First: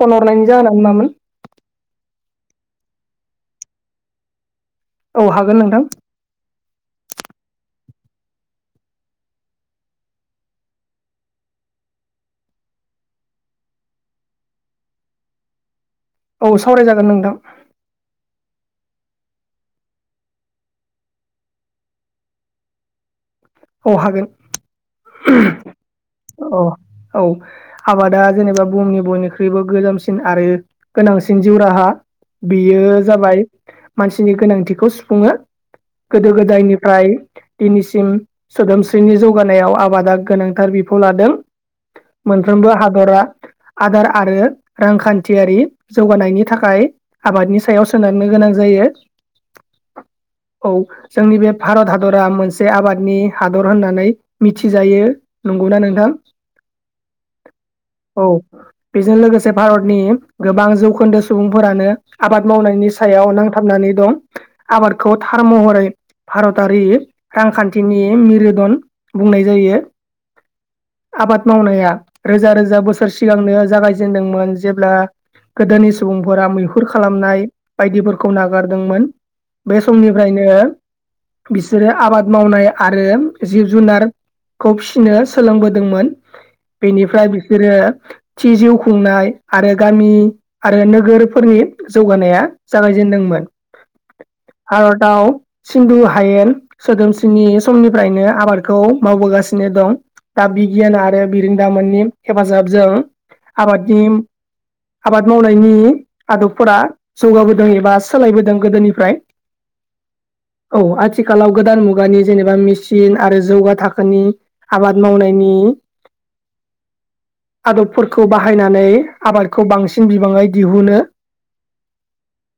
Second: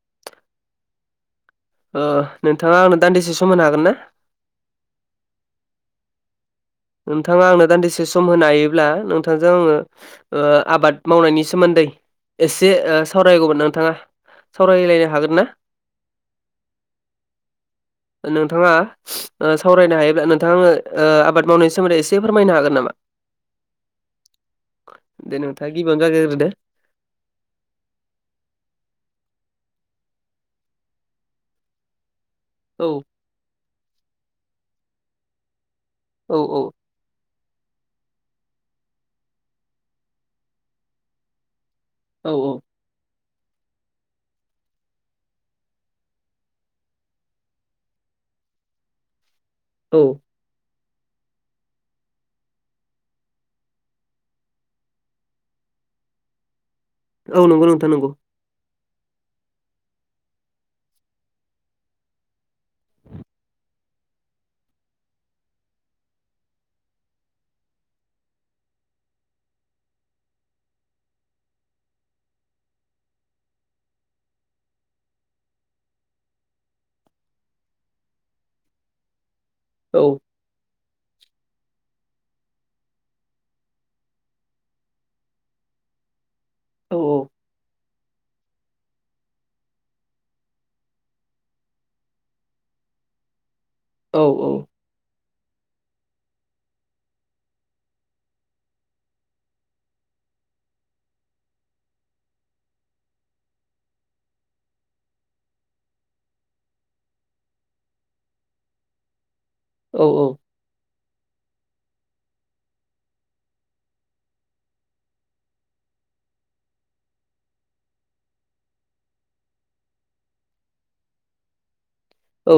Phone हरनायनि जाहोना मामोन ओ नोंथाङा आंनो दान्दिसे समो हागोन ना औ हागोन नोंथां नोंथाङा आंनो दान्दिसे सम होनो हायोब्ला नोंथांजों आङो आबाद मावनायनि सोमोन्दै एसे ओ सावरायगौमोन नोंथाङा सावरायलायनो हागोन ना औ सावरायजागोन नोंथां नोंथाङा ओ सावरायनो हायोब्ला नोंथाङो ओ आबाद मावनायनि सोमोन्दै एसे फोरमायनो हागोन नामा? औ हागोन दे नोंथाङा गिबियावनो जागायग्रोदो अ औ आबादा जेनेबा बुहुमनि बयनि ख्रुइबो गोजामसिन आरो गोनांसिन जिउ राहा बेयो औ जाबाय मानसिनि गोनांथिखौ सुफुङो गोदो औ गोदायनिफ्राय दिनैसिम सोदोमस्रिनि जौगानायाव आबादा गोनांथार बिफाव लादों औ मोनफ्रोमबो हादरा आदार आरो रांखान्थियारि जौगानायनि थाखाय आबादनि सायाव सोनारनो गोनां जायो। औ औ जोंनि बे भारत हादरा मोनसे आबादनि हादर होननानै मिथिजायो नंगौना नोंथां औ नंगौ नोंथां नंगौ। औ बेजों लोगोसे भारतनि गोबां जौखोन्दो सुबुंफोरानो आबाद मावनायनि सायाव नांथाबनानै दं आबादखौ थार महरै भारतारि रांखान्थिनि मेरदन बुंनाय जायो आबाद मावनाया रोजा रोजा बोसोर सिगांनो जागायजेनदोंमोन जेब्ला गोदोनि सुबुंफोरा मैहुर खालामनाय बायदिफोरखौ नागारदोंमोन बे औ समनिफ्रायनो बिसोरो आबाद मावनाय आरो जिब जुनारखौ फिसिनो सोलोंबोदोंमोन औ बेनिफ्राय बिसोरो थि जिउ खुंनाय आरो गामि आरो नोगोरफोरनि जौगानाया जागायजेन दोंमोन औ औ भारताव सिन्दु हायेन सोदोमस्रिनि समनिफ्रायनो आबादखौ मावबोगासिनो दं दा बिगियान आरो बिरिदामोननि हेफाजाब जों आबादनि आबाद मावनायनि आदबफोरा जौगाबोदों एबा सोलायबोदों गोदोनिफ्राय औ औ औ‌ आथिखालाव गोदान मुगानि जेनेबा मेसिन आरो जौगा थाखोनि आबाद मावनायनि आदबफोरखौ बाहायनानै आबादखौ बांसिन बिबाङै दिहुनो [inaudible] औ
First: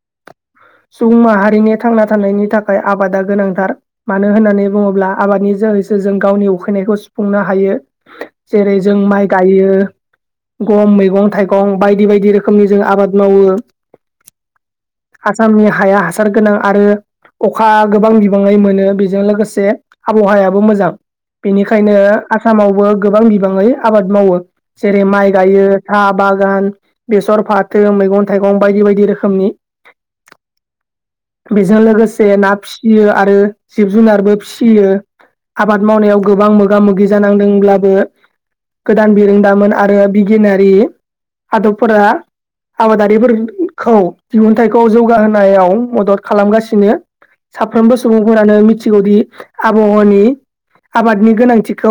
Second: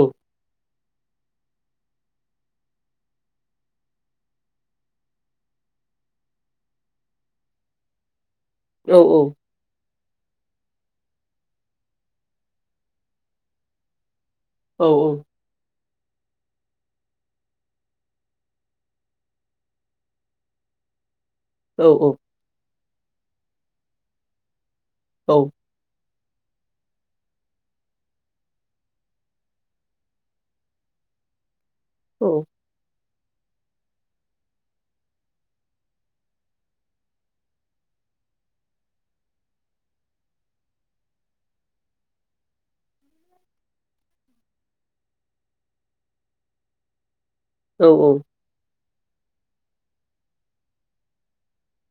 सुबुं माहारिनि थांना थानायनि थाखाय आबादा गोनांथार मानो होननानै नानै बुङोब्ला आबादनि जोहैसो जों गावनि उखैनायखौ सुफुंनो हायो जेरै जों माइ गायो गम मैगं थाइगं बायदि बायदि रोखोमनि जों आबाद मावो औ आसामनि हाया हासार गोनां आरो अखा गोबां बिबाङै मोनो बेजों लोगोसे से आबहावायाबो मोजां बेनिखायनो आसामावबो गोबां बिबाङै आबाद मावो जेरै माइ गायो [unintelligible] बागान बेसर फाथो मैगं थाइगं बायदि बायदि रोखोमनि बेजों लोगोसे ना फिसियो आरो जिब जुनारबो फि फिसियो आबाद मावनायाव गोबां मोगा मोगि जानांदोंब्लाबो गोदान बिरोंदामोन आरो बिगियानारि आदबफोरा आबादारिफोरखौ दिहुनथाइखौ जौगाहोनायाव मदद खालामगासिनो साफ्रोमबो सुबुंफोरानो मिथिगौदि आबहावानि आबादनि गोनांथिखौ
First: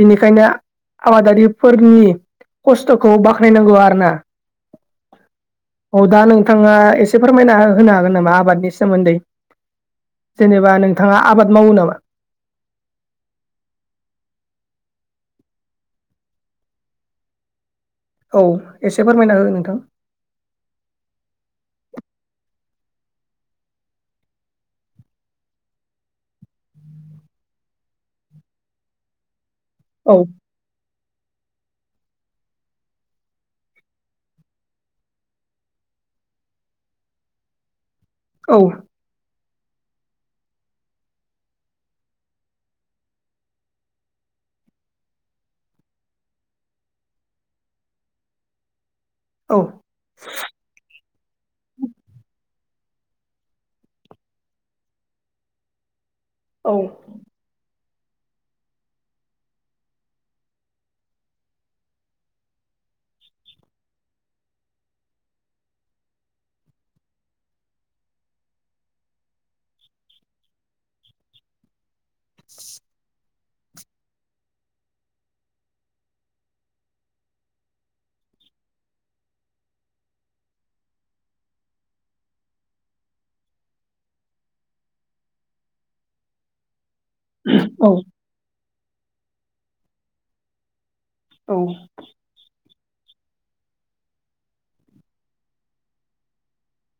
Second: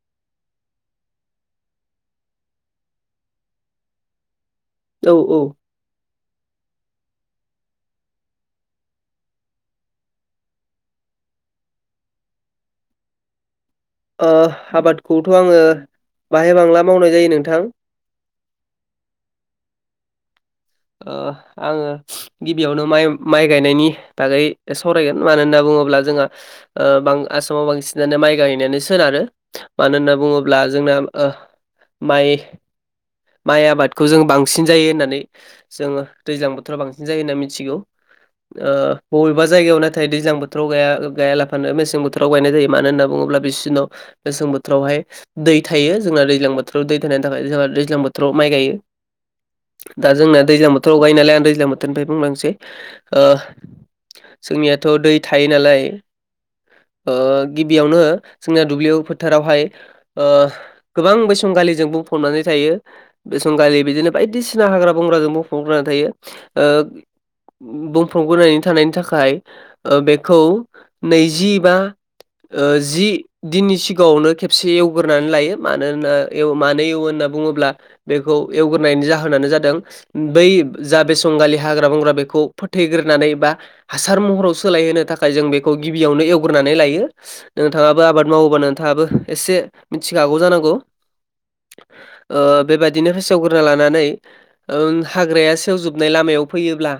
बिनिखायनो आबादारिफोरनि खस्थखौ बाखनाय नांगौ आरोना औ औ औ दा नोंथाङा एसे फोरमायना होनो हागोन नामा आबादनि सोमोन्दै जेनेबा नोंथाङा आबाद मावो नामा ओ आबादखौथ आङो बाहाय बांला मावनाय जायो नोंथां औ एसे फोरमायना हो नोंथां ओह आङो गिबियावनो माइ माइ गायनायनि बागै सावरायगोन मानो होनना बुङोब्ला बुङोब्ला जोंहा ओ आसामाव बांसिनानो माइ गायनानो सोनारो मानो होनना औ बुङोब्ला जोंना ओह माइ माइ आबादखौ जों बांसिन जायो होननानै जोङो दैज्लां बोथोराव बांसिन जायो होनना मिथिगौ ओ औ बबेबा बबेबा जायगायाव नाथाय दैज्लां बोथोराव गाया गायालाफानो मेसें बोथोराव गायनाय जायो मानो होनना बुङोब्ला बिसिनाव बोथोरावहाय दै थायो जोंना दैज्लां बोथोराव दै थानायनि थाखाय जोंहा दैज्लां बोथोराव माइ गायो औ दा जोंना दैज्लां बोथोराव गायो नालाय आं दैज्लां बोथोरनिफ्राय बुंलांनोसै ओह जोंनियाथ दै थायो नालाय औ ओ गिबि बियावनो जोंना दुब्लियाव फोथारावहाय गोबां बैसंगालिजों बुंफबनानै थायो बेसंगालि बिदिनो बायदिसिना हाग्रा बंग्राजों बुंफबग्रोनानै थायो ओ बुंफबगोरनानै थानायनि थाखाय ओ बेखौ नैजि बा ओ जि दिननि सिगाङावनो खेबसे एवग्रोनानै लायो मानो होनना एव मानो एवो होनना बुङोब्ला बेखौ एवग्रोनायनि जाहोनानो जादों बै जा बेसंगालि हाग्रा बंग्रा बेखौ फोथैग्रोनानै बा हासार महराव सोलायहोनो थाख थाखाय जों बेखौ गिबियावनो एवग्रोनानै लायो। औ नोंथाङाबो आबाद मावोबा नोंथाङाबो एसे मिथिखागौ जानांगौ। औ। ओ बेबायदिनो फेसेवग्रोना लानानै ओम हाग्राया सेवजोबनाय लामायाव फैयोब्ला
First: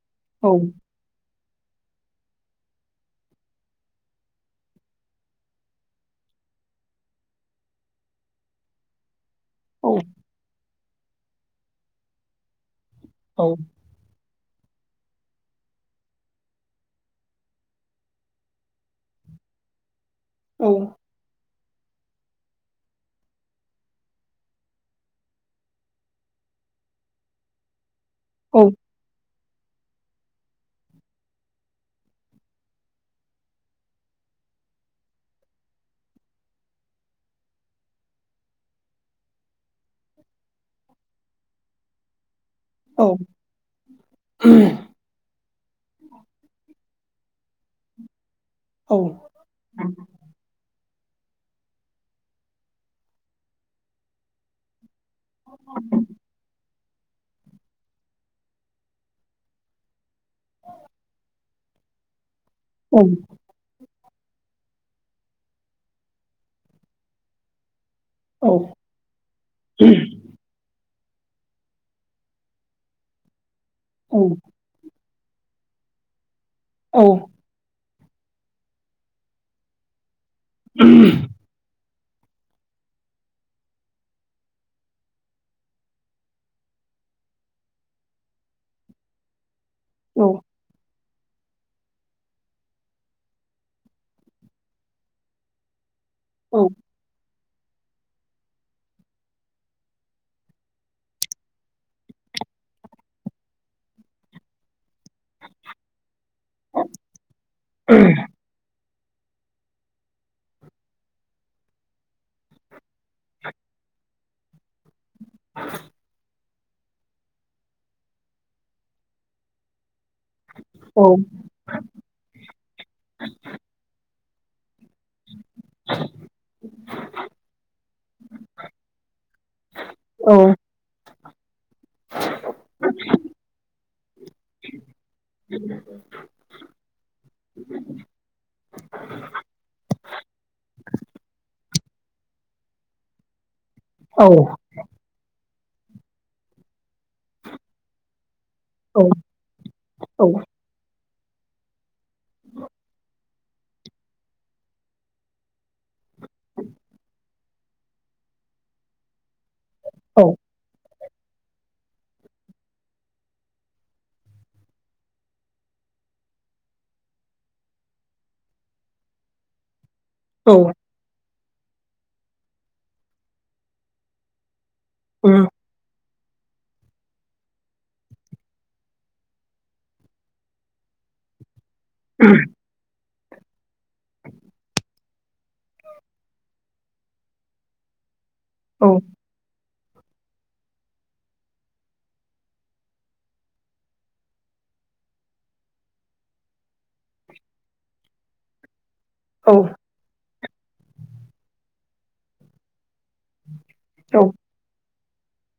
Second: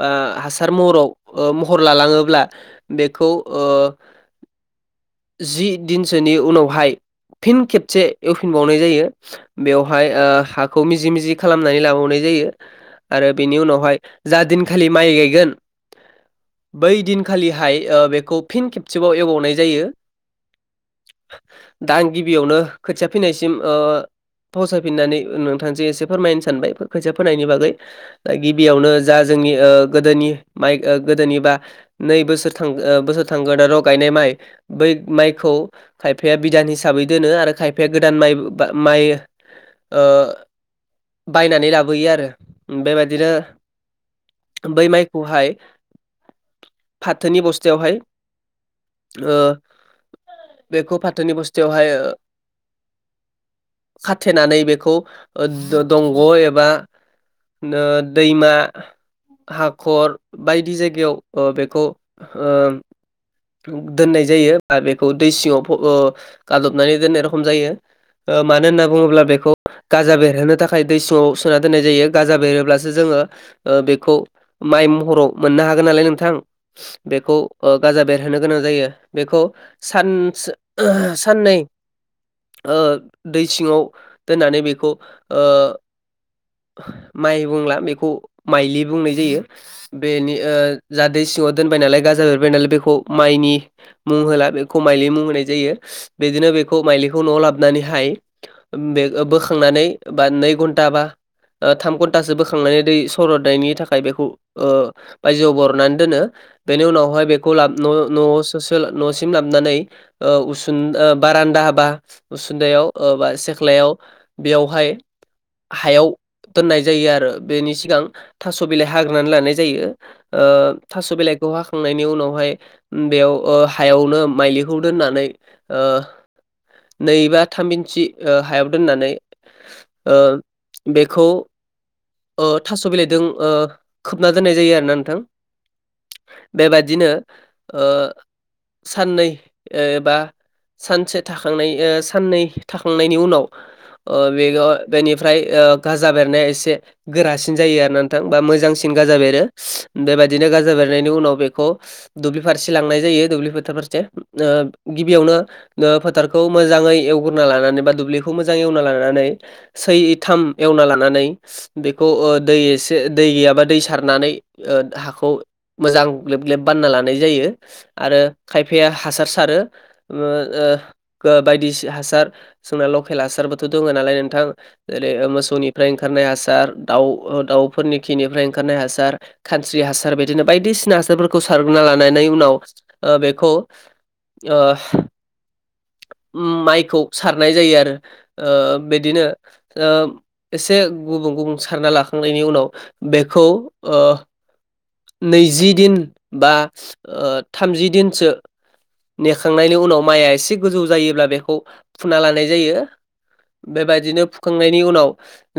बा हासार महराव ओ महर लालाङोब्ला बेखौ ओ जि दिनसोनि उनावहाय फिन खेबसे एवफिनबावनाय जायो। औ बेवहाय ओ हाखौ मिजि मिजि खालामनानै लाबावनाय जायो आरो बेनि उनावहाय जा दिनखालि माइ गायगोन बै दिनखालिहाय ओ बेखौ फिन खेबसेबाव एवबावनाय जायो। औ। दा आं गिबियावनो खोथिया फोनायसिम ओ फाउसायफिननानै नोंथांजों एसे फोरमायनो सानबाय खोथिया फोनायनि बागै दा गिबियावनो जा जोंनि ओ गोदोनि माइ गोदोनि बा नै बोसोर बोसोर थांगोदानाव गायनाय माइ बै माइखौ खायफाया बिधान हिसाबै दोनो आरो खायफाया गोदान माइ बा माइ ओ बायनानै लाबोयो आरो। बेबायदिनो बै माइखौहाय फाथोनि बस्थायावहाय औ। ओ बेखौ फाथोनि बस्थायावहाय खाथेनानै बेखौ ओ दंग' एबा नो दैमा हाखर बायदि जायगायाव ओ बेखौ ओ औ दोननाय जायो बा बेखौ दै सिङाव फब गादबनानै दोननाय रखम जायो। ओ औ मानो होनना बुङोब्ला बेखौ गाजा बेरहोनो थाखाय दै सिङाव सोना दोन्नाय जायो गाजा बेरोब्लासो जोङो ओ बेखौ माइ महराव मोननो हागोन नालाय नोंथां बेखौ ओ गाजा बेरहोनो गोनां जायो बेखौ सान साननै ओ दै सिङाव दोननानै बेखौ ओ माइ बुंला बेखौ माइलि बुंनाय जायो बेनि ओ जादै सिङाव दोनबाय नालाय गाजा बेरबाय नालाय बेखौ माइनि मुं होला बेखौ माइलि मुं होनाय जायो। बिदिनो बेखौ मायलिखौ न'आव लाब नानैहाय बे बोखांनानै बा नै घन्टा बा ओ थाम घन्टासो बोखांनानै दै सरटनायनि थाखाय बेखौ ओ बायजोआव बरनानै दोनो बेनि उनावहाय बेखौ लाब न'न'आव सस न'सिम लाबनानै ओ उसुं बारान्दा बा उसुन्दायाव ओ बा सेख्लायाव बेयावहाय हायाव दोननाय जायो आरो बेनि सिगां थास' बिलाइ हाग्रोनानै लानाय जायो। ओ थास' बिलाइखौ हाखांनायनि उनावहाय बेयाव हायावनो माइलि बेखौ दोननानै ओ नैबा थाम इन्सि हायाव ओ दोननानै ओ बेखौ ओ थास बिलाइजों ओ खोबना दोननाय जायो आरोना नोंथां। बेबादिनो ओ साननै ओ बा सानसे थाखांनाय ओ साननै थाखांनायनि उनाव ओ बे बेनिफ्राय ओ गाजा बेरनाया एसे गोरासिन जायो आरो नोंथां बा मोजां मोजांसिन गाजा बेरो बेबायदिनो गाजा बेरनायनि उनाव बेखौ दुब्लि फारसे लांनाय जायो दुब्लि [unintelligible] गिबियावनो ओ फोथारखौ मोजाङै एव गोरना लानानै बा दुब्लिखौ मोजां एवना लानानै सैथाम एवना लानानै बेखौ ओ दै एसे दै गैयाब्ला दै सारनानै ओ हाखौ मोजां ग्लेब ग्लेब बानायना लानाय जायो आरो खायफाया हासार सारो ओ ओ बायदि हासार जोंना लकेल हासारबोथ' दङनालाय नोंथां एरै मोसौ ओंखारनाय हासार दाउ-दाउफोरनि खिनिफ्राय ओंखारनाय हासार खानस्रि हासार बिदिनो बायदिसि सिना हासारफोरखौ सारग्रोना लानानै उनाव ओ बेखौ ओ माइखौ सारनाय जायो आरो ओ बिदिनो ओ एसे गुबुं गुबुं सारना लाखांनायनि उनाव बेखौ ओ नैजि दिन बा ओ थामजि दिनसो नेखांनायनि उनाव माइआ एसे गोजौ जायोब्ला बेखौ फुना लानाय जायो बेबायदिनो फुखांनायनि उनाव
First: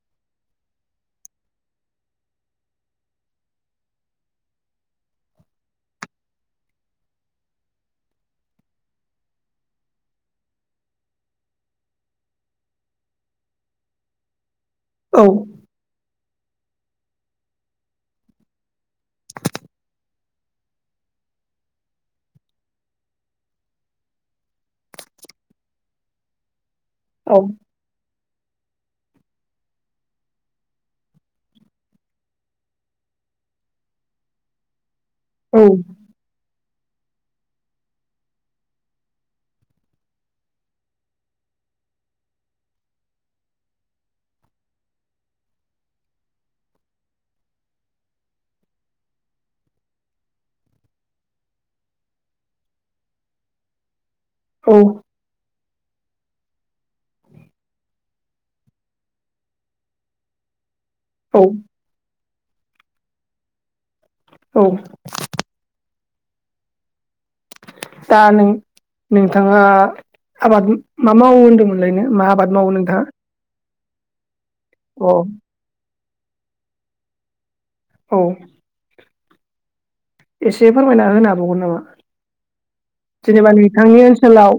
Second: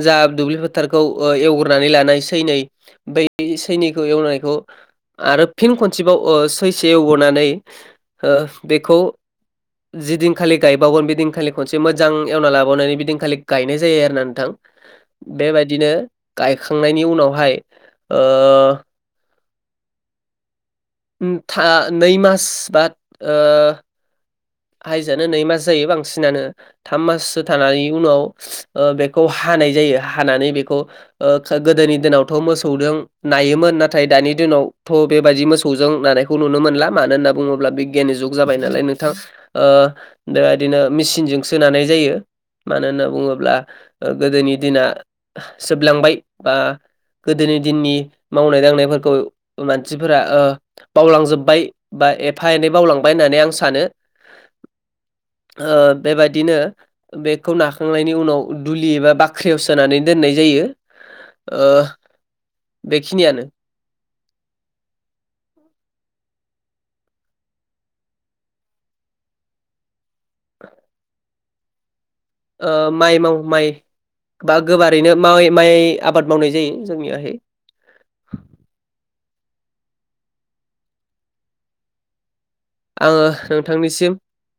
जा दुब्लि फोथारखौ ओ एवग्रोनानै लानाय सैनै बै सैनै खौ एवनायखौ आरो फिन खनसेबाव ओ सैसे एवबनानै ओ बेखौ जिदिनखालि गायबावगोन बेदिनखालि खनसे मोजां एवना लाबावनानै बिदिनखालि गायनाय जायो आरोना नोंथां बेबायदिनो गायखांनायनि उनावहाय ओ था नै मास बा ओ हाइजोआनो नै मास जायो बांसिनानो थाम माससो थानानै उनाव ओ बेखौ हानाय जायो हानानै बेखौ ओ गोदोनि दिनावथ' मोसौदों हायोमोन नाथाय दानि दिनाव थ' बेबायदि मोसौजों नानायखौ नुनो मोनला मानो होनना बुङोब्ला बिगियाननि जुग जाबायनालाय नोंथां ओ बेबादिनो मेसिनजोंसो नानाय जायो मानो होनना बुङोब्ला ओ गोदोनि दिना जोबलांबाय बा गोदोनि दिननि मावनाय दांनायफोरखौ मानसिफोरा ओ बावलांजोबबाय बा एफा एनै बावलांबाय होननानै आ सानो ओ बेबादिनो बेखौ नाखांनायनि उनाव दुलि एबा बाख्रियाव सोनानै दोननाय जायो ओ बेखिनियानो औ दा नों नोंथाङा आबाद मा मावो होनदोंमोनलायनो मा आबाद मावो ओ नोंथाङा माइ माव माइ बा अ गोबारैनो माव माइ आबाद मावनाय जायो जोंनियाहाय औ एसे फोरमायना होनो हाबावगोन नामा आङो जेनेबा नोंथांनि नोंथांनिसिम ओनसोलाव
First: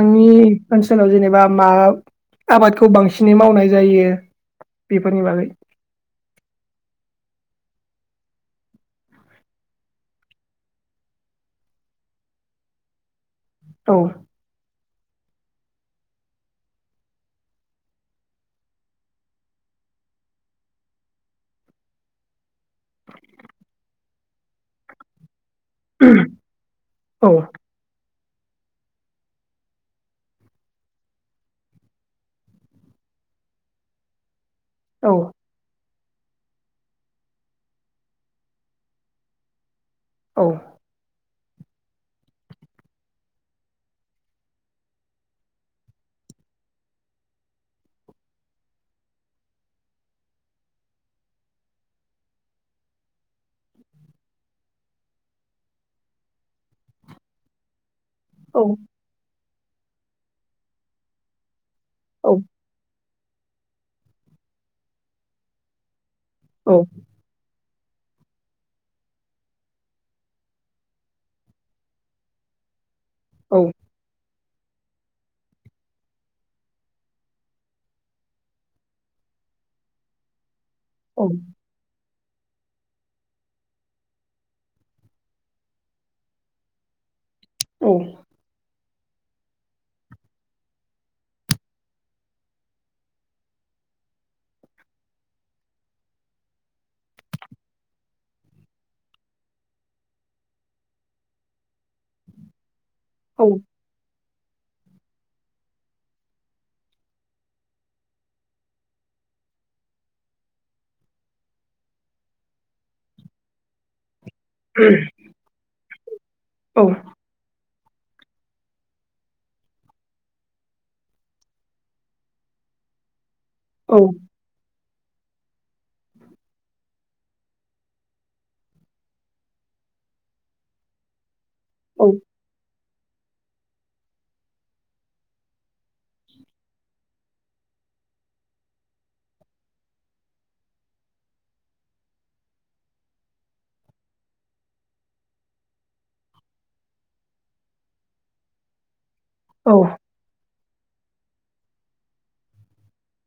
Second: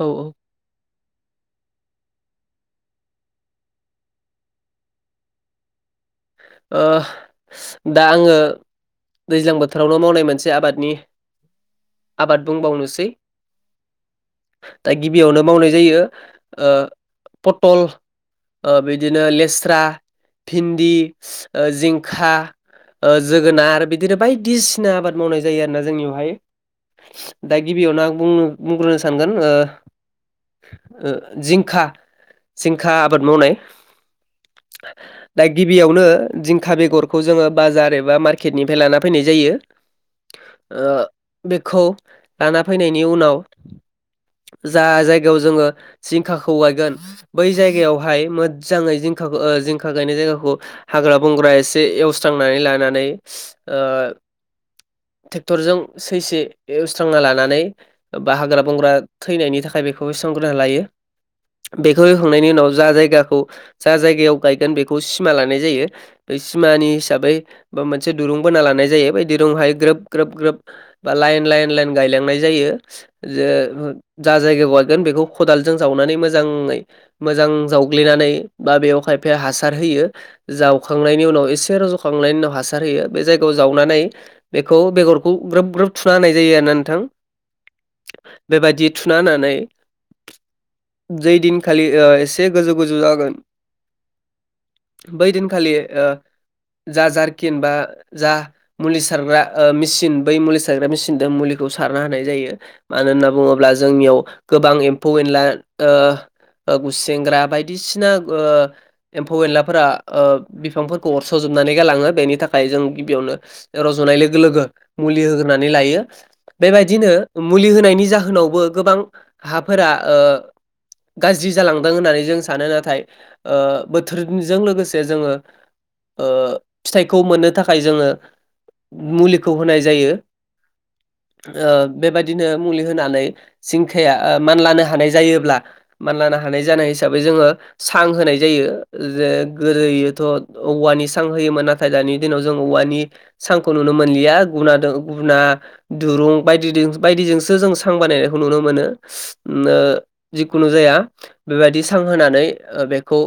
औ औ ओनसोलाव जेनेबा मा आबादखौ बांसि नै मावनाय जायो बेफोरनि बागै ओ दा आङो दैज्लां बोथोरावल' मावनाय मोनसे आबादनि आबाद बुंबावनोसै औ दा गिबियावनो मावनाय जायो ओ पटल ओ बिदिनो लेस्रा भिन्दि ओ जिंखा ओ जोगोनार बिदिनो बायदिसिना आबाद मावनाय जा जायो आरोना जोंनियावहाय औ दा गिबियावनो आं बुंग्रोनो सानगोन ओ ओ जिंखा जिंखा आबाद मावनाय औ दा गिबियाव नो जिंखा बेगरखौ जोङो बाजार एबा मार्केटनिफ्राय लाना फैनाय जायो औ ओ बेखौ लाना फैनायनि उनाव जा जायगायाव जोङो जिंखाखौ गायगोन बै जायगायावहाय मोदजाङै जिंखा जिंखा गायनाय जायगाखौ हाग्रा बंग्रा एसे एवस्रांनानै लानानै ओ ट्रेक्टरजों सैसे एवस्रांना लानानै बा हाग्रा औ बंग्रा थैनायनि थाखाय बेखौ एवस्रांग्रोना लायो बेखौ औ एखांनायनि उनाव जा जायगाखौ जा जायगायाव गायगोन बेखौ सिमा लानाय जायो बे औ सिमानि हिसाबै बा मोनसे दुरुं बोना लानाय जायो बाय दिरुंहाय ग्रोब ग्रोब ग्रोब बा लाइन लाइन लाइन गायलांनाय जायो जे औ जा जायगायाव गायगोन बेखौ खदालजों जावनानै मोजाङै मोजां जावग्लिनानै बा बेवहाय हासार होयो औ जावखांनायनि उनाव एसे रज' खांनायनि उनाव हासार होयो। बे जायगायाव जावनानै बेखौ बेगरखौ ग्रोब ग्रोब थुना होनाय जायो आरो नोंथां। बेबायदि थुना होननानै जै दिनखालि एसे गोजौ गोजौ जागोन बैदिन खालि जा जारकिन बा जा मुलि सारग्रा मेचन बै मुलि सारग्रा मेसिनजों मुलि बेखौ सारनो हानाय जायो मानो होनना औ बुंङोब्ला जोंनियाव गोबां एम्फौ एनला ओ गुसेेंग्रा बायदिसिना ओ एम्फौ एनलाफोरा ओ बिफांफोरखौ अरसजोबनानै गालाङो बेनि थाखाय जों गिबियावनो रज'नाय लोगो लोगो लोगो बेबायदिनो मुलि होग्रोनानै लायो औ बेबादिनो मुलि होनायनि नि जाहोनावबो गोबां हाफोरा ओ गाज्रि जालांदों होननानै जों सानो नाथाय ओ बोथोरजों लोगोसे जोंङो ओ फिथाइखौ मोननो थाखाय जोंङो मुलिखौ होनाय जायो ओ औ बेबायदिनो मुलि होननानै जिंखाया मानलानो हानाय जायोब्ला मानलानो हानाय जानाय हिसाबै जोंङो सां होनाय जायो जे ओरोयोथ' औवानि सां होयोमोन नाथाय दानि दिनाव जों औवानि सांखौ नुनो मोनलिया गुना गुना दुरुं बायदि बायदिजोंसो जों सां बानायनायखौ नुनो मोनो ओम औ ओ जिखुनु जाया बेबायदि सां होनानै बेखौ